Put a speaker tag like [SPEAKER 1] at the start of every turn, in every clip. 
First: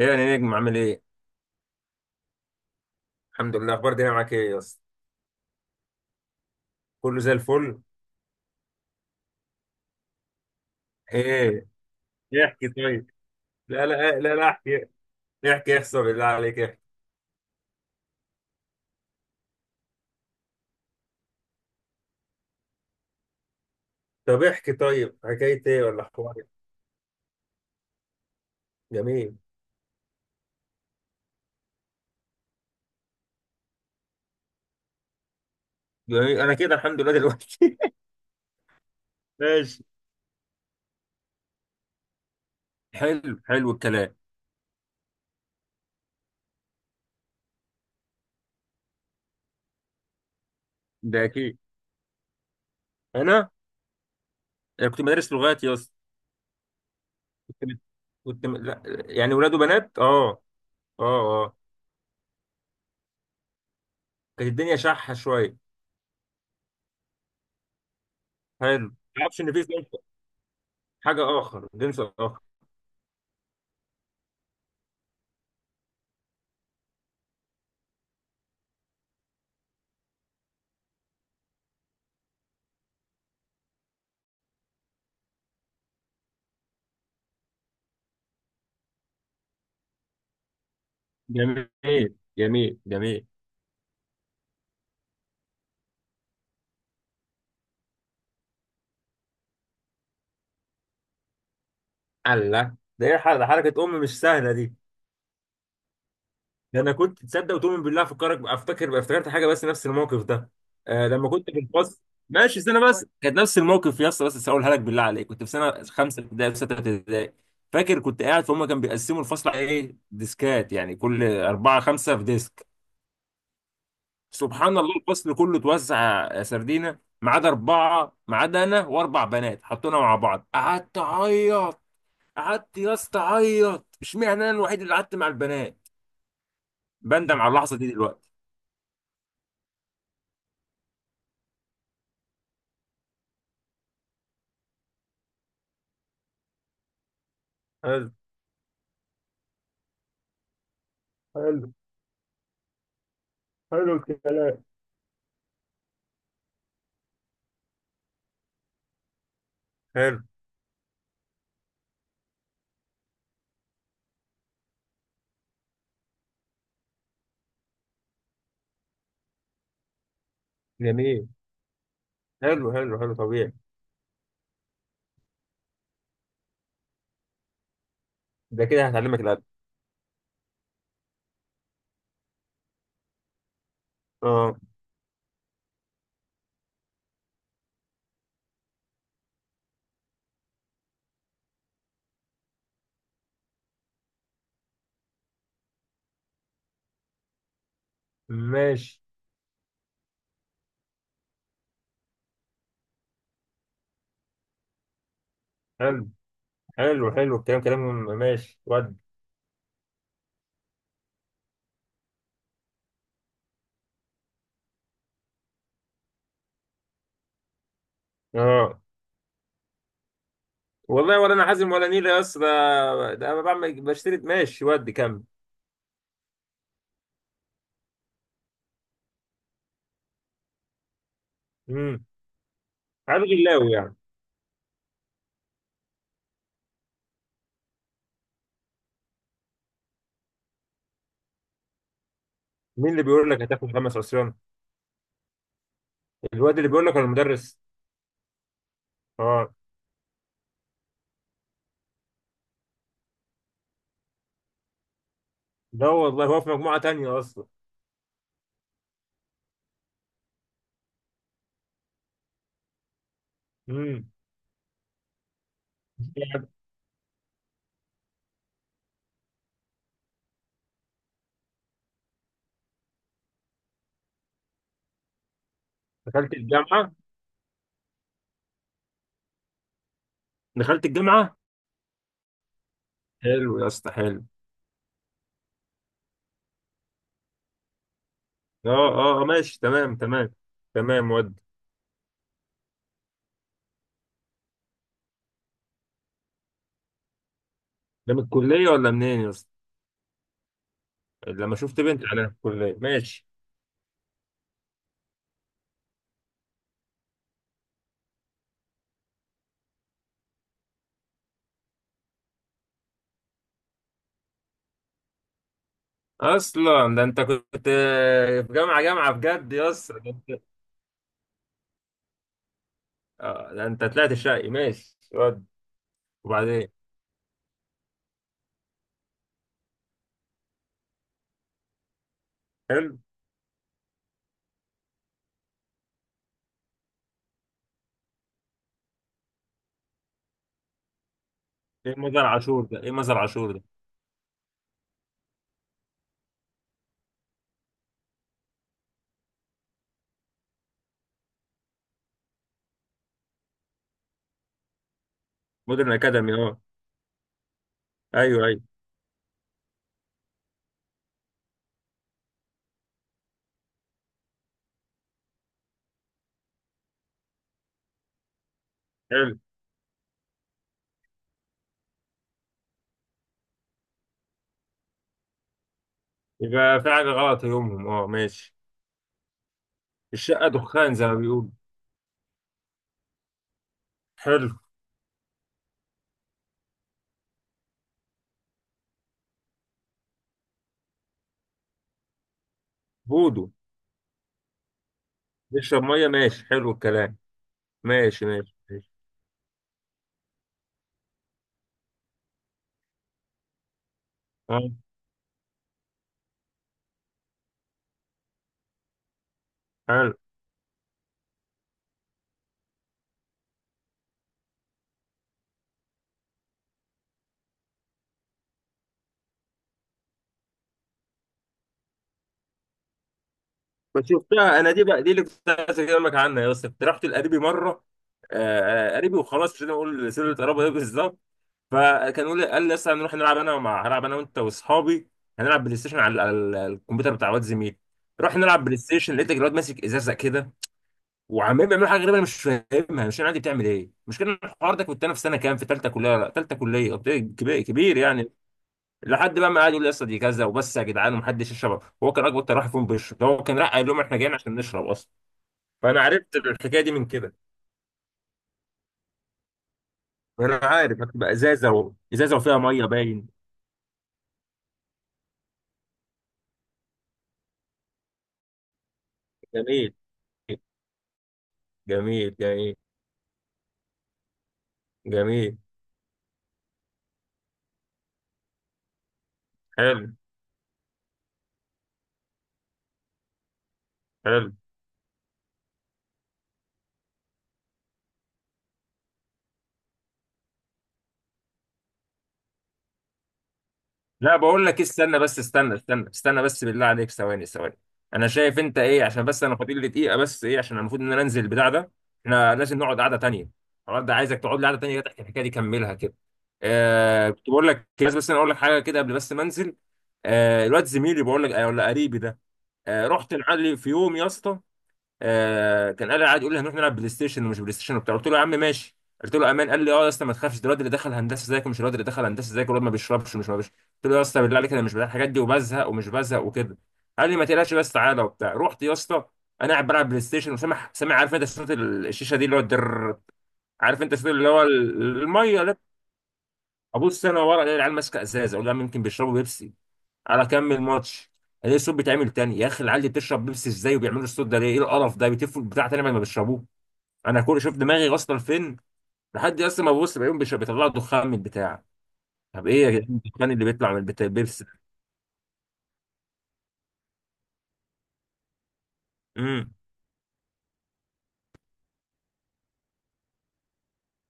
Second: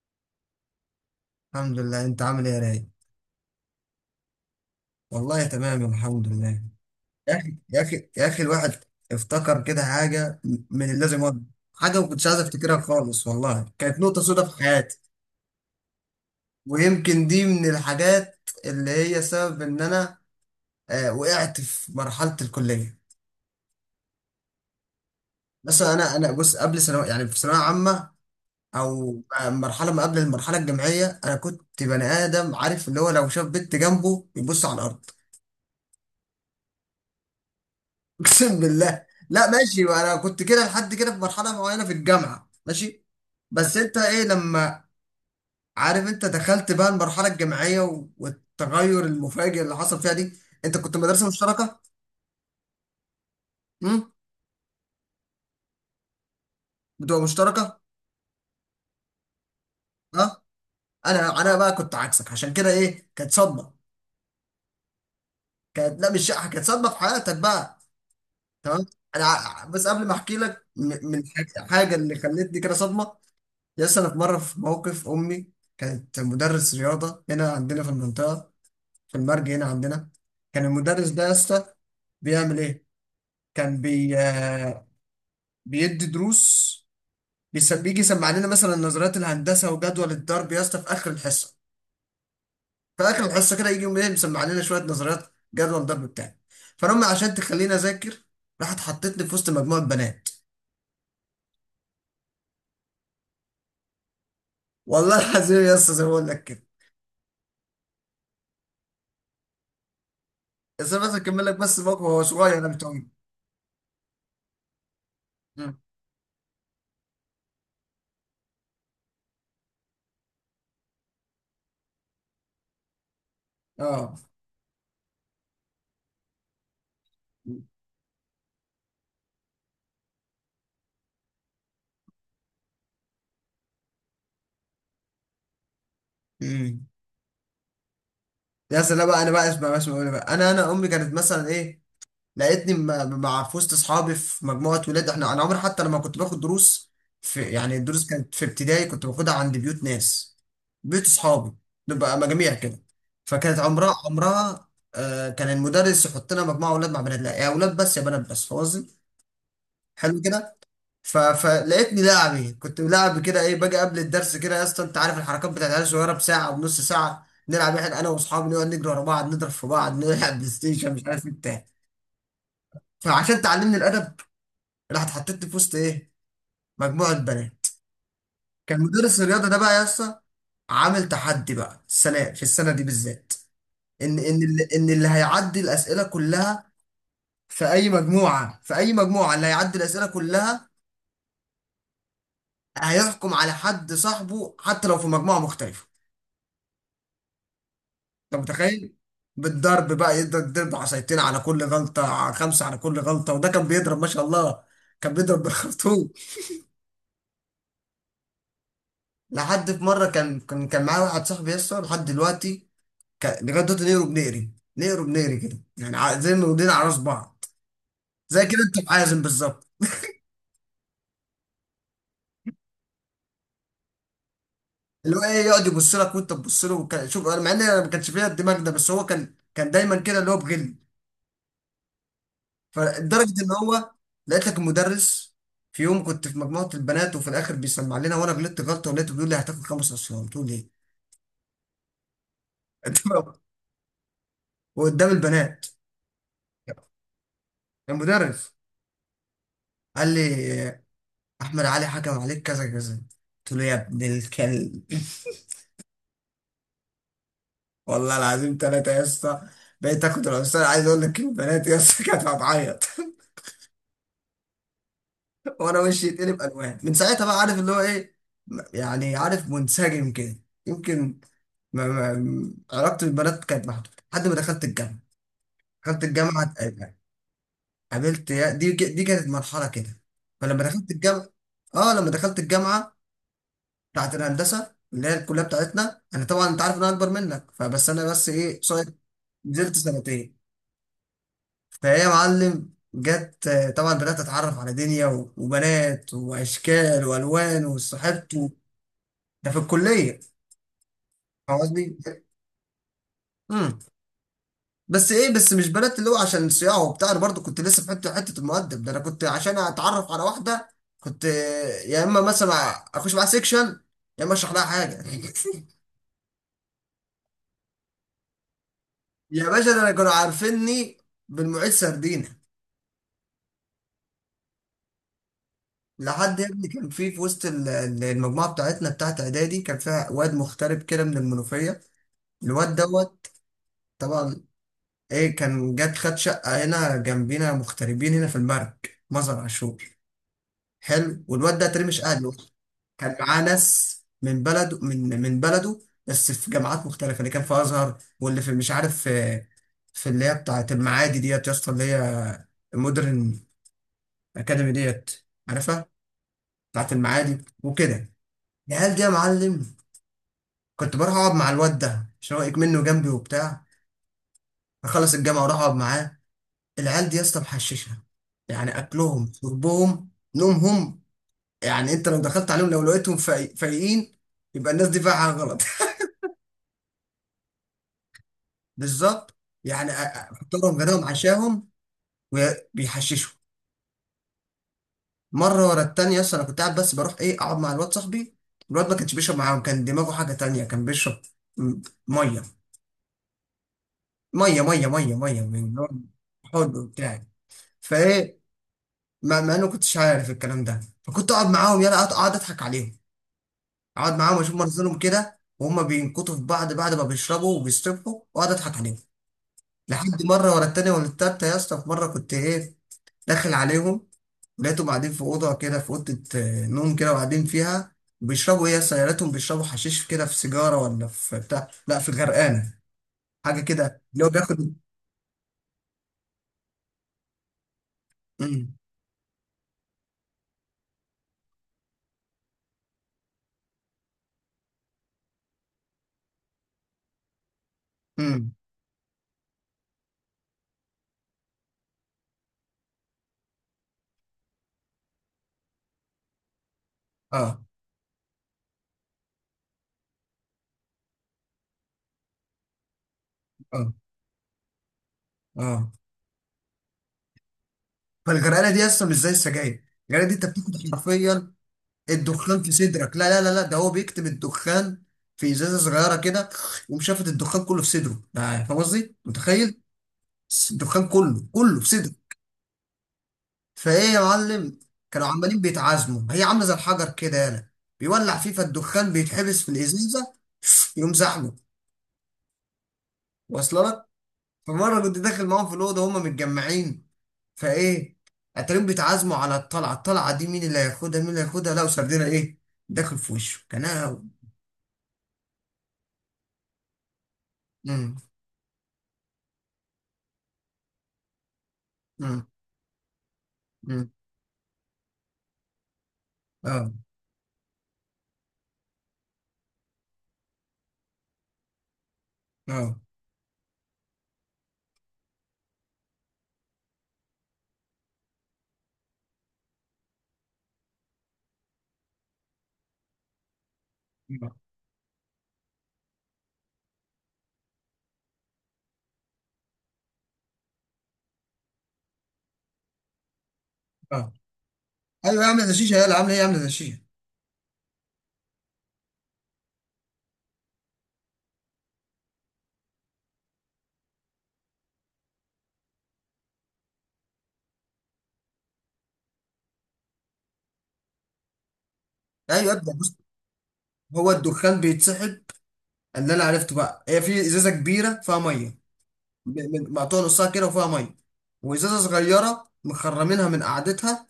[SPEAKER 1] ايه يا نجم، عامل ايه؟
[SPEAKER 2] الحمد لله، انت عامل ايه يا رايق؟
[SPEAKER 1] الحمد لله. اخبار الدنيا معاك ايه يا اسطى؟
[SPEAKER 2] والله تمام، الحمد لله.
[SPEAKER 1] كله زي
[SPEAKER 2] يا اخي
[SPEAKER 1] الفل؟
[SPEAKER 2] يا اخي يا اخي، الواحد افتكر كده حاجه من اللي لازم أقول.
[SPEAKER 1] ايه؟
[SPEAKER 2] حاجه ما كنتش عايز
[SPEAKER 1] احكي
[SPEAKER 2] افتكرها
[SPEAKER 1] طيب.
[SPEAKER 2] خالص، والله
[SPEAKER 1] لا
[SPEAKER 2] كانت
[SPEAKER 1] لا
[SPEAKER 2] نقطه
[SPEAKER 1] لا
[SPEAKER 2] سوداء
[SPEAKER 1] لا،
[SPEAKER 2] في
[SPEAKER 1] احكي.
[SPEAKER 2] حياتي.
[SPEAKER 1] احكي، احسن بالله عليك احكي.
[SPEAKER 2] ويمكن دي من الحاجات اللي هي سبب ان انا وقعت في مرحله الكليه.
[SPEAKER 1] طب احكي طيب، حكاية
[SPEAKER 2] بس
[SPEAKER 1] ايه ولا
[SPEAKER 2] انا
[SPEAKER 1] حوار
[SPEAKER 2] بص،
[SPEAKER 1] إيه؟
[SPEAKER 2] قبل ثانوي يعني، في ثانويه عامه او
[SPEAKER 1] جميل.
[SPEAKER 2] مرحله ما قبل المرحله الجامعيه. انا كنت بني ادم عارف، اللي هو لو شاف بنت جنبه يبص على الارض.
[SPEAKER 1] جميل، انا كده الحمد لله دلوقتي.
[SPEAKER 2] اقسم بالله، لا ماشي،
[SPEAKER 1] ماشي.
[SPEAKER 2] انا كنت كده لحد كده في مرحله معينه في الجامعه، ماشي.
[SPEAKER 1] حلو حلو
[SPEAKER 2] بس انت
[SPEAKER 1] الكلام.
[SPEAKER 2] ايه لما، عارف، انت دخلت بقى المرحله الجامعيه والتغير المفاجئ اللي حصل فيها دي. انت كنت
[SPEAKER 1] ده
[SPEAKER 2] مدرسه
[SPEAKER 1] اكيد.
[SPEAKER 2] مشتركه؟
[SPEAKER 1] انا
[SPEAKER 2] امم
[SPEAKER 1] أنا كنت مدرس لغات يا اسطى.
[SPEAKER 2] بتبقى مشتركه.
[SPEAKER 1] كنت كنت لا يعني ولاد وبنات،
[SPEAKER 2] اه.
[SPEAKER 1] اه. اه.
[SPEAKER 2] انا
[SPEAKER 1] اه،
[SPEAKER 2] انا بقى كنت عكسك، عشان كده ايه، كانت صدمه.
[SPEAKER 1] كانت الدنيا شحة شوية.
[SPEAKER 2] كانت لا مش شقه، كانت صدمه في حياتك بقى. تمام.
[SPEAKER 1] حلو ما.
[SPEAKER 2] انا
[SPEAKER 1] اعرفش ان في
[SPEAKER 2] بس قبل ما احكي لك من
[SPEAKER 1] حاجة،
[SPEAKER 2] حاجه
[SPEAKER 1] اخر
[SPEAKER 2] حاجة
[SPEAKER 1] جنس
[SPEAKER 2] اللي
[SPEAKER 1] اخر.
[SPEAKER 2] خلتني كده صدمه، يس، انا في مره في موقف، امي كانت مدرس رياضه هنا عندنا في المنطقه، في المرج هنا عندنا. كان المدرس ده يا اسطى بيعمل ايه؟ كان بي آه، بيدي دروس، بيجي يسمع لنا مثلا نظريات الهندسه وجدول الضرب يا اسطى في اخر الحصه.
[SPEAKER 1] جميل جميل
[SPEAKER 2] في اخر
[SPEAKER 1] جميل.
[SPEAKER 2] الحصه كده يجي يقوم إيه مسمع لنا شويه نظريات جدول الضرب بتاعي. فانا أمي عشان تخليني اذاكر، راحت حطتني في وسط مجموعه بنات.
[SPEAKER 1] الله، ده ايه حركه حركه، ام مش سهله دي.
[SPEAKER 2] والله العظيم يا اسطى زي ما بقول لك كده.
[SPEAKER 1] ده انا كنت تصدق وتؤمن بالله، افكرك افتكر افتكرت حاجه بس نفس الموقف ده.
[SPEAKER 2] بس انا
[SPEAKER 1] آه
[SPEAKER 2] بس
[SPEAKER 1] لما
[SPEAKER 2] اكمل
[SPEAKER 1] كنت
[SPEAKER 2] لك،
[SPEAKER 1] في
[SPEAKER 2] بس
[SPEAKER 1] الفصل.
[SPEAKER 2] الموقف هو صغير
[SPEAKER 1] ماشي،
[SPEAKER 2] انا مش
[SPEAKER 1] سنه بس.
[SPEAKER 2] طويل.
[SPEAKER 1] كانت نفس الموقف يا اسطى، بس هقولها لك بالله عليك. كنت في
[SPEAKER 2] مم.
[SPEAKER 1] سنه خمسه ابتدائي في سته ابتدائي. فاكر كنت قاعد فهم، كانوا بيقسموا الفصل على ايه، ديسكات، يعني كل اربعه خمسه في ديسك.
[SPEAKER 2] اه.
[SPEAKER 1] سبحان الله، الفصل كله اتوزع يا سردينه ما عدا اربعه. ما عدا انا واربع بنات، حطونا مع بعض. قعدت اعيط. قعدت يا اسطى اعيط، اشمعنى انا الوحيد اللي قعدت مع البنات.
[SPEAKER 2] امم
[SPEAKER 1] بندم على اللحظه دي دلوقتي.
[SPEAKER 2] يا سلام بقى، انا بقى اسمع بقى اسمع بقى، بقى. انا امي كانت مثلا ايه، لقيتني مع في وسط اصحابي في مجموعه ولاد. احنا انا عمري، حتى لما كنت باخد دروس، في يعني الدروس
[SPEAKER 1] حلو
[SPEAKER 2] كانت في ابتدائي كنت باخدها عند بيوت ناس، بيوت اصحابي،
[SPEAKER 1] حلو
[SPEAKER 2] نبقى مجاميع كده. فكانت عمرها
[SPEAKER 1] حلو الكلام.
[SPEAKER 2] عمرها كان المدرس يحط لنا مجموعه اولاد مع بنات، لا، يا اولاد بس يا بنات بس، فاهم قصدي؟ حلو
[SPEAKER 1] حلو.
[SPEAKER 2] كده. فلقيتني لاعب ايه، كنت لاعب كده ايه، باجي قبل الدرس كده يا اسطى، انت عارف الحركات بتاعت العيال الصغيره، بساعه ونص ساعه نلعب احنا، انا واصحابي نقعد نجري ورا بعض، نضرب في بعض، نلعب بلاي ستيشن، مش عارف
[SPEAKER 1] جميل.
[SPEAKER 2] ايه بتاع.
[SPEAKER 1] حلو حلو حلو،
[SPEAKER 2] فعشان
[SPEAKER 1] طبيعي.
[SPEAKER 2] تعلمني الادب، راح اتحطيت في وسط ايه، مجموعه بنات.
[SPEAKER 1] ده
[SPEAKER 2] كان
[SPEAKER 1] كده
[SPEAKER 2] مدرس
[SPEAKER 1] هتعلمك الأدب.
[SPEAKER 2] الرياضه ده بقى يا اسطى عامل تحدي بقى السنه، في السنه دي بالذات، ان ان
[SPEAKER 1] اه،
[SPEAKER 2] اللي ان اللي هيعدي الاسئله كلها في اي مجموعه، اللي هيعدي الاسئله كلها هيحكم على حد صاحبه حتى لو في مجموعه مختلفه. انت متخيل؟
[SPEAKER 1] ماشي.
[SPEAKER 2] بالضرب بقى، يقدر يضرب عصايتين على كل غلطه، على خمسه على كل غلطه، وده كان بيضرب ما شاء الله. كان بيضرب
[SPEAKER 1] حلو
[SPEAKER 2] بالخرطوم.
[SPEAKER 1] حلو حلو الكلام كلام. ماشي ود.
[SPEAKER 2] لحد في مره، كان معايا واحد صاحبي يسطا لحد دلوقتي، لغايه دلوقتي نقره بنقري، نقره بنقري كده يعني، زي ما ودينا على راس بعض، زي كده
[SPEAKER 1] اه.
[SPEAKER 2] انت معازم بالظبط.
[SPEAKER 1] والله ولا انا حازم ولا نيلة يا اسطى. ده انا بعمل بشتري، ماشي ود،
[SPEAKER 2] اللي هو
[SPEAKER 1] كمل.
[SPEAKER 2] ايه، يقعد يبص لك وانت تبص له، شوف، انا مع ان انا ما كانش فيا الدماغ ده، بس هو كان دايما كده، اللي هو بغل.
[SPEAKER 1] امم. عاد
[SPEAKER 2] فلدرجه ان
[SPEAKER 1] غلاوي
[SPEAKER 2] هو،
[SPEAKER 1] يعني.
[SPEAKER 2] لقيت لك المدرس في يوم، كنت في مجموعه البنات وفي الاخر بيسمع لنا، وانا غلطت غلطه ولقيته بيقول لي هتاخد خمس اصفار. قلت له ليه؟
[SPEAKER 1] مين اللي بيقول لك هتاخد خمس عصيان؟
[SPEAKER 2] وقدام البنات.
[SPEAKER 1] الواد اللي بيقول لك ولا المدرس؟
[SPEAKER 2] المدرس
[SPEAKER 1] اه.
[SPEAKER 2] قال لي احمد علي حكم عليك كذا كذا. قلت له يا ابن الكلب،
[SPEAKER 1] ده والله هو في مجموعة تانية اصلا.
[SPEAKER 2] والله العظيم ثلاثة يا اسطى. بقيت اخد الاستاذ، عايز اقول لك، البنات يا اسطى كانت هتعيط
[SPEAKER 1] امم.
[SPEAKER 2] وانا وشي يتقلب الوان، من ساعتها بقى عارف اللي هو ايه، يعني عارف منسجم كده. يمكن ما علاقتي بالبنات كانت محدودة لحد ما دخلت الجامعة. دخلت
[SPEAKER 1] دخلت
[SPEAKER 2] الجامعة،
[SPEAKER 1] الجامعة.
[SPEAKER 2] قابلت يا دي، دي كانت مرحلة كده. فلما
[SPEAKER 1] دخلت
[SPEAKER 2] دخلت الجامعة،
[SPEAKER 1] الجامعة.
[SPEAKER 2] اه لما دخلت الجامعة
[SPEAKER 1] حلو يا اسطى
[SPEAKER 2] بتاعت
[SPEAKER 1] حلو.
[SPEAKER 2] الهندسة اللي هي الكلية بتاعتنا، انا طبعا انت عارف ان انا اكبر منك، فبس انا بس ايه
[SPEAKER 1] اه.
[SPEAKER 2] قصير،
[SPEAKER 1] اه. ماشي،
[SPEAKER 2] نزلت
[SPEAKER 1] تمام تمام.
[SPEAKER 2] سنتين.
[SPEAKER 1] تمام ود.
[SPEAKER 2] فهي يا معلم جت طبعا بدأت أتعرف على دنيا وبنات وأشكال وألوان
[SPEAKER 1] ده من
[SPEAKER 2] وصاحبت و-.
[SPEAKER 1] الكلية ولا منين يا اسطى؟
[SPEAKER 2] ده في الكلية،
[SPEAKER 1] لما
[SPEAKER 2] فاهم
[SPEAKER 1] شفت
[SPEAKER 2] قصدي؟
[SPEAKER 1] بنت انا في الكلية، ماشي.
[SPEAKER 2] امم بس إيه، بس مش بنات اللي هو عشان صياعه وبتاع، أنا برضه كنت لسه في حتة حتة المؤدب ده، أنا كنت عشان أتعرف على واحدة كنت يا إما مثلا أخش معاها سيكشن، يا إما أشرح لها حاجة
[SPEAKER 1] اصلا ده انت كنت، في جامعة جامعة
[SPEAKER 2] يا
[SPEAKER 1] بجد
[SPEAKER 2] باشا،
[SPEAKER 1] يا
[SPEAKER 2] ده أنا
[SPEAKER 1] اسطى،
[SPEAKER 2] كانوا
[SPEAKER 1] ده انت.
[SPEAKER 2] عارفيني بالمعيد سردينة.
[SPEAKER 1] ده انت طلعت شقي، ماشي ود.
[SPEAKER 2] لحد يا
[SPEAKER 1] وبعدين.
[SPEAKER 2] ابني كان في وسط المجموعة بتاعتنا بتاعت إعدادي، كان فيها واد مغترب كده من المنوفية. الواد
[SPEAKER 1] حلو.
[SPEAKER 2] دوت طبعا ايه، كان جت خد شقة هنا جنبينا، مغتربين هنا في المرج، مزرعة عاشور. حلو، والواد ده تري
[SPEAKER 1] ايه
[SPEAKER 2] مش
[SPEAKER 1] مزار
[SPEAKER 2] اهله،
[SPEAKER 1] عاشور ده؟ ايه
[SPEAKER 2] كان
[SPEAKER 1] مزار
[SPEAKER 2] معاه
[SPEAKER 1] عاشور ده؟
[SPEAKER 2] ناس من بلده، من بلده، بس في جامعات مختلفة. اللي كان في أزهر، واللي في مش عارف في، في اللي هي بتاعة المعادي ديت يا اسطى، اللي هي مودرن أكاديمي، ديت عارفها،
[SPEAKER 1] مودرن اكاديمي، اه.
[SPEAKER 2] بتاعة المعادي وكده.
[SPEAKER 1] ايوه ايوه.
[SPEAKER 2] العيال دي يا معلم، كنت بروح أقعد مع الواد ده عشان هو منه جنبي وبتاع، أخلص الجامعة وأروح أقعد معاه. العيال دي يا اسطى محششه، يعني اكلهم،
[SPEAKER 1] حلو.
[SPEAKER 2] شربهم، نومهم، يعني انت لو دخلت عليهم لو لقيتهم فايقين يبقى الناس دي فيها حاجه غلط
[SPEAKER 1] يبقى في حاجة غلط يومهم، اه ماشي.
[SPEAKER 2] بالظبط. يعني
[SPEAKER 1] الشقة
[SPEAKER 2] فطارهم
[SPEAKER 1] دخان
[SPEAKER 2] غداهم
[SPEAKER 1] زي ما بيقولوا.
[SPEAKER 2] عشاهم وبيحششوا.
[SPEAKER 1] حلو.
[SPEAKER 2] مره ورا التانيه اصلا، انا كنت قاعد بس، بروح ايه اقعد مع الواد صاحبي. الواد ما كانش بيشرب معاهم، كان دماغه حاجه تانيه، كان بيشرب م- ميه
[SPEAKER 1] بودو.
[SPEAKER 2] ميه ميه ميه ميه من
[SPEAKER 1] بيشرب ميه، ماشي، حلو
[SPEAKER 2] الحوض
[SPEAKER 1] الكلام.
[SPEAKER 2] بتاعي.
[SPEAKER 1] ماشي
[SPEAKER 2] فايه،
[SPEAKER 1] ماشي ماشي.
[SPEAKER 2] ما انا كنتش عارف الكلام ده، فكنت اقعد معاهم، يلا اقعد، اضحك عليهم. اقعد معاهم اشوف
[SPEAKER 1] اه.
[SPEAKER 2] منظرهم كده، وهم بينكتوا في بعض بعد ما بيشربوا وبيستبحوا، واقعد اضحك عليهم.
[SPEAKER 1] حلو.
[SPEAKER 2] لحد مره ورا التانيه ولا التالته يا اسطى، في مره كنت ايه، داخل عليهم لقيتهم قاعدين في اوضه كده، في اوضه نوم كده، وقاعدين فيها بيشربوا ايه يا اسطى؟ يا ريتهم بيشربوا حشيش كده في سيجاره ولا في بتاع، لا، في غرقانه، حاجه كده
[SPEAKER 1] بس
[SPEAKER 2] اللي هو
[SPEAKER 1] شفتها انا
[SPEAKER 2] بياخد.
[SPEAKER 1] دي بقى، دي اللي كنت عايز اكلمك عنها يا اسطى. كنت رحت لقريبي مره.
[SPEAKER 2] امم،
[SPEAKER 1] قريبي وخلاص، مش هنقول سر القرابه ايه بالظبط. فكان يقول لي، قال لي لسه هنروح نلعب، انا مع هلعب انا وانت واصحابي. هنلعب بلاي ستيشن على الكمبيوتر بتاع واد زميلي. رحنا
[SPEAKER 2] امم،
[SPEAKER 1] نلعب بلاي ستيشن، لقيت الواد ماسك ازازه كده، وعمال بيعملوا حاجه غريبه انا مش فاهمها. مش انا عادي بتعمل ايه، مش كان الحوار ده. كنت انا في سنه كام؟ في ثالثه كليه. لا ثالثه كليه، قلت
[SPEAKER 2] اه،
[SPEAKER 1] كبير كبير يعني. لحد بقى ما قعد يقول لي، يا اسطى دي كذا وبس، يا جدعان ومحدش يشرب، هو كان اكبر ترحم فيهم بيشرب ده. هو كان راح قال
[SPEAKER 2] اه،
[SPEAKER 1] لهم احنا جايين عشان نشرب اصلا.
[SPEAKER 2] اه،
[SPEAKER 1] فانا عرفت الحكايه دي من كده.
[SPEAKER 2] فالغرقانه دي يا اسطى مش زي السجاير الغرقانه دي انت
[SPEAKER 1] انا
[SPEAKER 2] بتاخد
[SPEAKER 1] عارف هتبقى
[SPEAKER 2] حرفيا
[SPEAKER 1] ازازه و ازازه وفيها
[SPEAKER 2] الدخان في
[SPEAKER 1] ميه
[SPEAKER 2] صدرك
[SPEAKER 1] باين.
[SPEAKER 2] لا لا لا لا ده هو بيكتم الدخان في ازازه صغيره كده ومشافت الدخان كله في صدره ده فاهم قصدي متخيل
[SPEAKER 1] جميل
[SPEAKER 2] الدخان كله كله في صدره
[SPEAKER 1] جميل جميل
[SPEAKER 2] فايه يا معلم كانوا
[SPEAKER 1] جميل.
[SPEAKER 2] عمالين بيتعازموا هي عامله زي الحجر كده يالا بيولع فيه فالدخان بيتحبس في
[SPEAKER 1] حلو
[SPEAKER 2] الازازه يقوم زحمه واصل لك
[SPEAKER 1] حلو.
[SPEAKER 2] فمره كنت داخل معاهم في الاوضه هما متجمعين فايه اتاريهم بيتعازموا على الطلعه الطلعه دي مين اللي هياخدها مين اللي هياخدها لقوا سردينه ايه داخل في وشه كان
[SPEAKER 1] لا
[SPEAKER 2] أنا-
[SPEAKER 1] بقول لك استنى بس، استنى استنى استنى بس، بالله عليك ثواني ثواني.
[SPEAKER 2] مم.
[SPEAKER 1] انا شايف انت ايه، عشان بس انا فاضل لي دقيقه بس، ايه عشان المفروض ان انا انزل البتاع ده. احنا لازم نقعد قعده تانيه. الحوار
[SPEAKER 2] مم.
[SPEAKER 1] ده عايزك تقعد لي قعده تانيه كده تحكي الحكايه دي، كملها كده.
[SPEAKER 2] اه
[SPEAKER 1] آه كنت بقول لك، بس انا اقول لك حاجه كده قبل بس ما انزل. آه، الواد زميلي بقول لك، ولا قريبي ده.
[SPEAKER 2] اه
[SPEAKER 1] آه، رحت لعلي في يوم يا اسطى. آه كان قال، قاعد يقول لي هنروح نلعب بلاي ستيشن ومش بلاي ستيشن وبتاع، قلت له يا عم ماشي. قلت له امان، قال لي اه يا اسطى ما تخافش، ده الواد اللي دخل هندسه زيك ومش الواد اللي دخل هندسه زيك، والواد ما بيشربش ومش ما بيشربش. قلت له يا اسطى بالله
[SPEAKER 2] اه
[SPEAKER 1] عليك، انا مش بتاع الحاجات دي، وبزهق ومش بزهق وكده. قال لي ما تقلقش بس تعالى وبتاع، رحت يا اسطى. انا قاعد بلعب بلاي ستيشن، وسامع عارف انت صوت الشيشه دي، اللي هو الدر. عارف انت صوت
[SPEAKER 2] آه.
[SPEAKER 1] اللي هو ال-
[SPEAKER 2] ايوه
[SPEAKER 1] الميه
[SPEAKER 2] عامله
[SPEAKER 1] ده.
[SPEAKER 2] هشيشه، يلا عامله ايه، عامله هشيشه.
[SPEAKER 1] ابص انا ورا، الاقي العيال ماسكه ازازه، اقول لها يمكن بيشربوا بيبسي. على كمل ماتش. الاقي الصوت بيتعمل تاني. يا اخي العيال دي بتشرب بيبسي ازاي وبيعملوا الصوت ده ليه؟ ايه القرف ده، بيتفوا البتاع تاني بعد ما بيشربوه. انا كل شوف دماغي واصله لفين. لحد اصلا ما ببص، بلاقيهم بيطلعوا دخان من البتاع. طب
[SPEAKER 2] ايوه
[SPEAKER 1] ايه يا
[SPEAKER 2] ابدا بص،
[SPEAKER 1] جدعان، الدخان اللي بيطلع من البتاع
[SPEAKER 2] هو
[SPEAKER 1] بيبسي؟
[SPEAKER 2] الدخان بيتسحب. اللي انا عرفته بقى هي في ازازه كبيره فيها ميه،
[SPEAKER 1] امم
[SPEAKER 2] مقطوعه نصها كده وفيها ميه، وازازه صغيره مخرمينها من قعدتها.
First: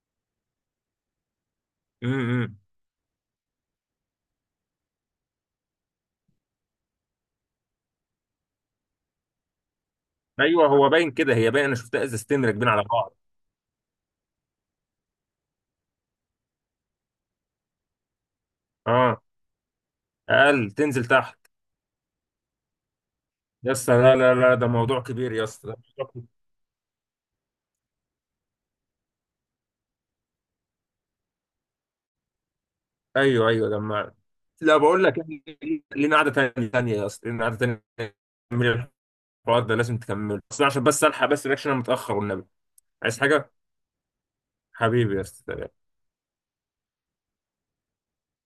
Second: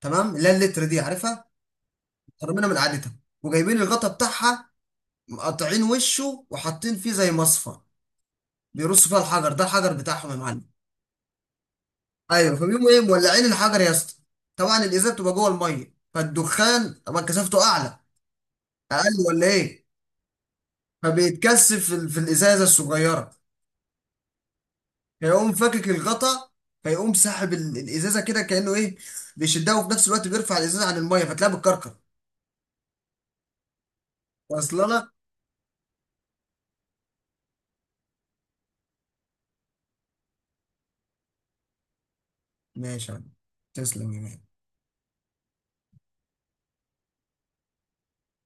[SPEAKER 2] تمام، اللي هي اللتر دي، عارفها،
[SPEAKER 1] امم امم.
[SPEAKER 2] مخرمينها من قعدتها وجايبين الغطا بتاعها، مقطعين وشه وحاطين فيه زي مصفى، بيرصوا فيها الحجر ده، الحجر بتاعهم يا معلم.
[SPEAKER 1] ايوه هو باين كده، هي باين، انا شفتها ازازتين
[SPEAKER 2] ايوه،
[SPEAKER 1] راكبين على
[SPEAKER 2] فبيقوموا ايه،
[SPEAKER 1] بعض.
[SPEAKER 2] مولعين الحجر يا اسطى، طبعا الازازه بتبقى جوه الميه، فالدخان طبعا كثافته اعلى اقل
[SPEAKER 1] اه.
[SPEAKER 2] ولا ايه،
[SPEAKER 1] اقل تنزل تحت.
[SPEAKER 2] فبيتكثف في الازازه الصغيره،
[SPEAKER 1] يا اسطى لا لا لا، ده موضوع كبير، يا
[SPEAKER 2] فيقوم
[SPEAKER 1] اسطى ده
[SPEAKER 2] فاكك
[SPEAKER 1] موضوع كبير.
[SPEAKER 2] الغطا، فيقوم ساحب الازازه كده، كانه ايه، بيشدها وفي نفس الوقت بيرفع الازازه عن الميه، فتلاقيها بتكركر.
[SPEAKER 1] ايوه ايوه لما. لا
[SPEAKER 2] واصله
[SPEAKER 1] بقول
[SPEAKER 2] لك.
[SPEAKER 1] لك، إحنا لينا قعده تانيه تانيه يا اسطى، لينا قعده تانيه. من الحوار ده لازم تكمله، بس عشان بس الحق بس رياكشن انا متاخر والنبي.
[SPEAKER 2] ماشي يا
[SPEAKER 1] عايز
[SPEAKER 2] عم.
[SPEAKER 1] حاجه.
[SPEAKER 2] تسلم يا مان.
[SPEAKER 1] حبيبي يا اسطى.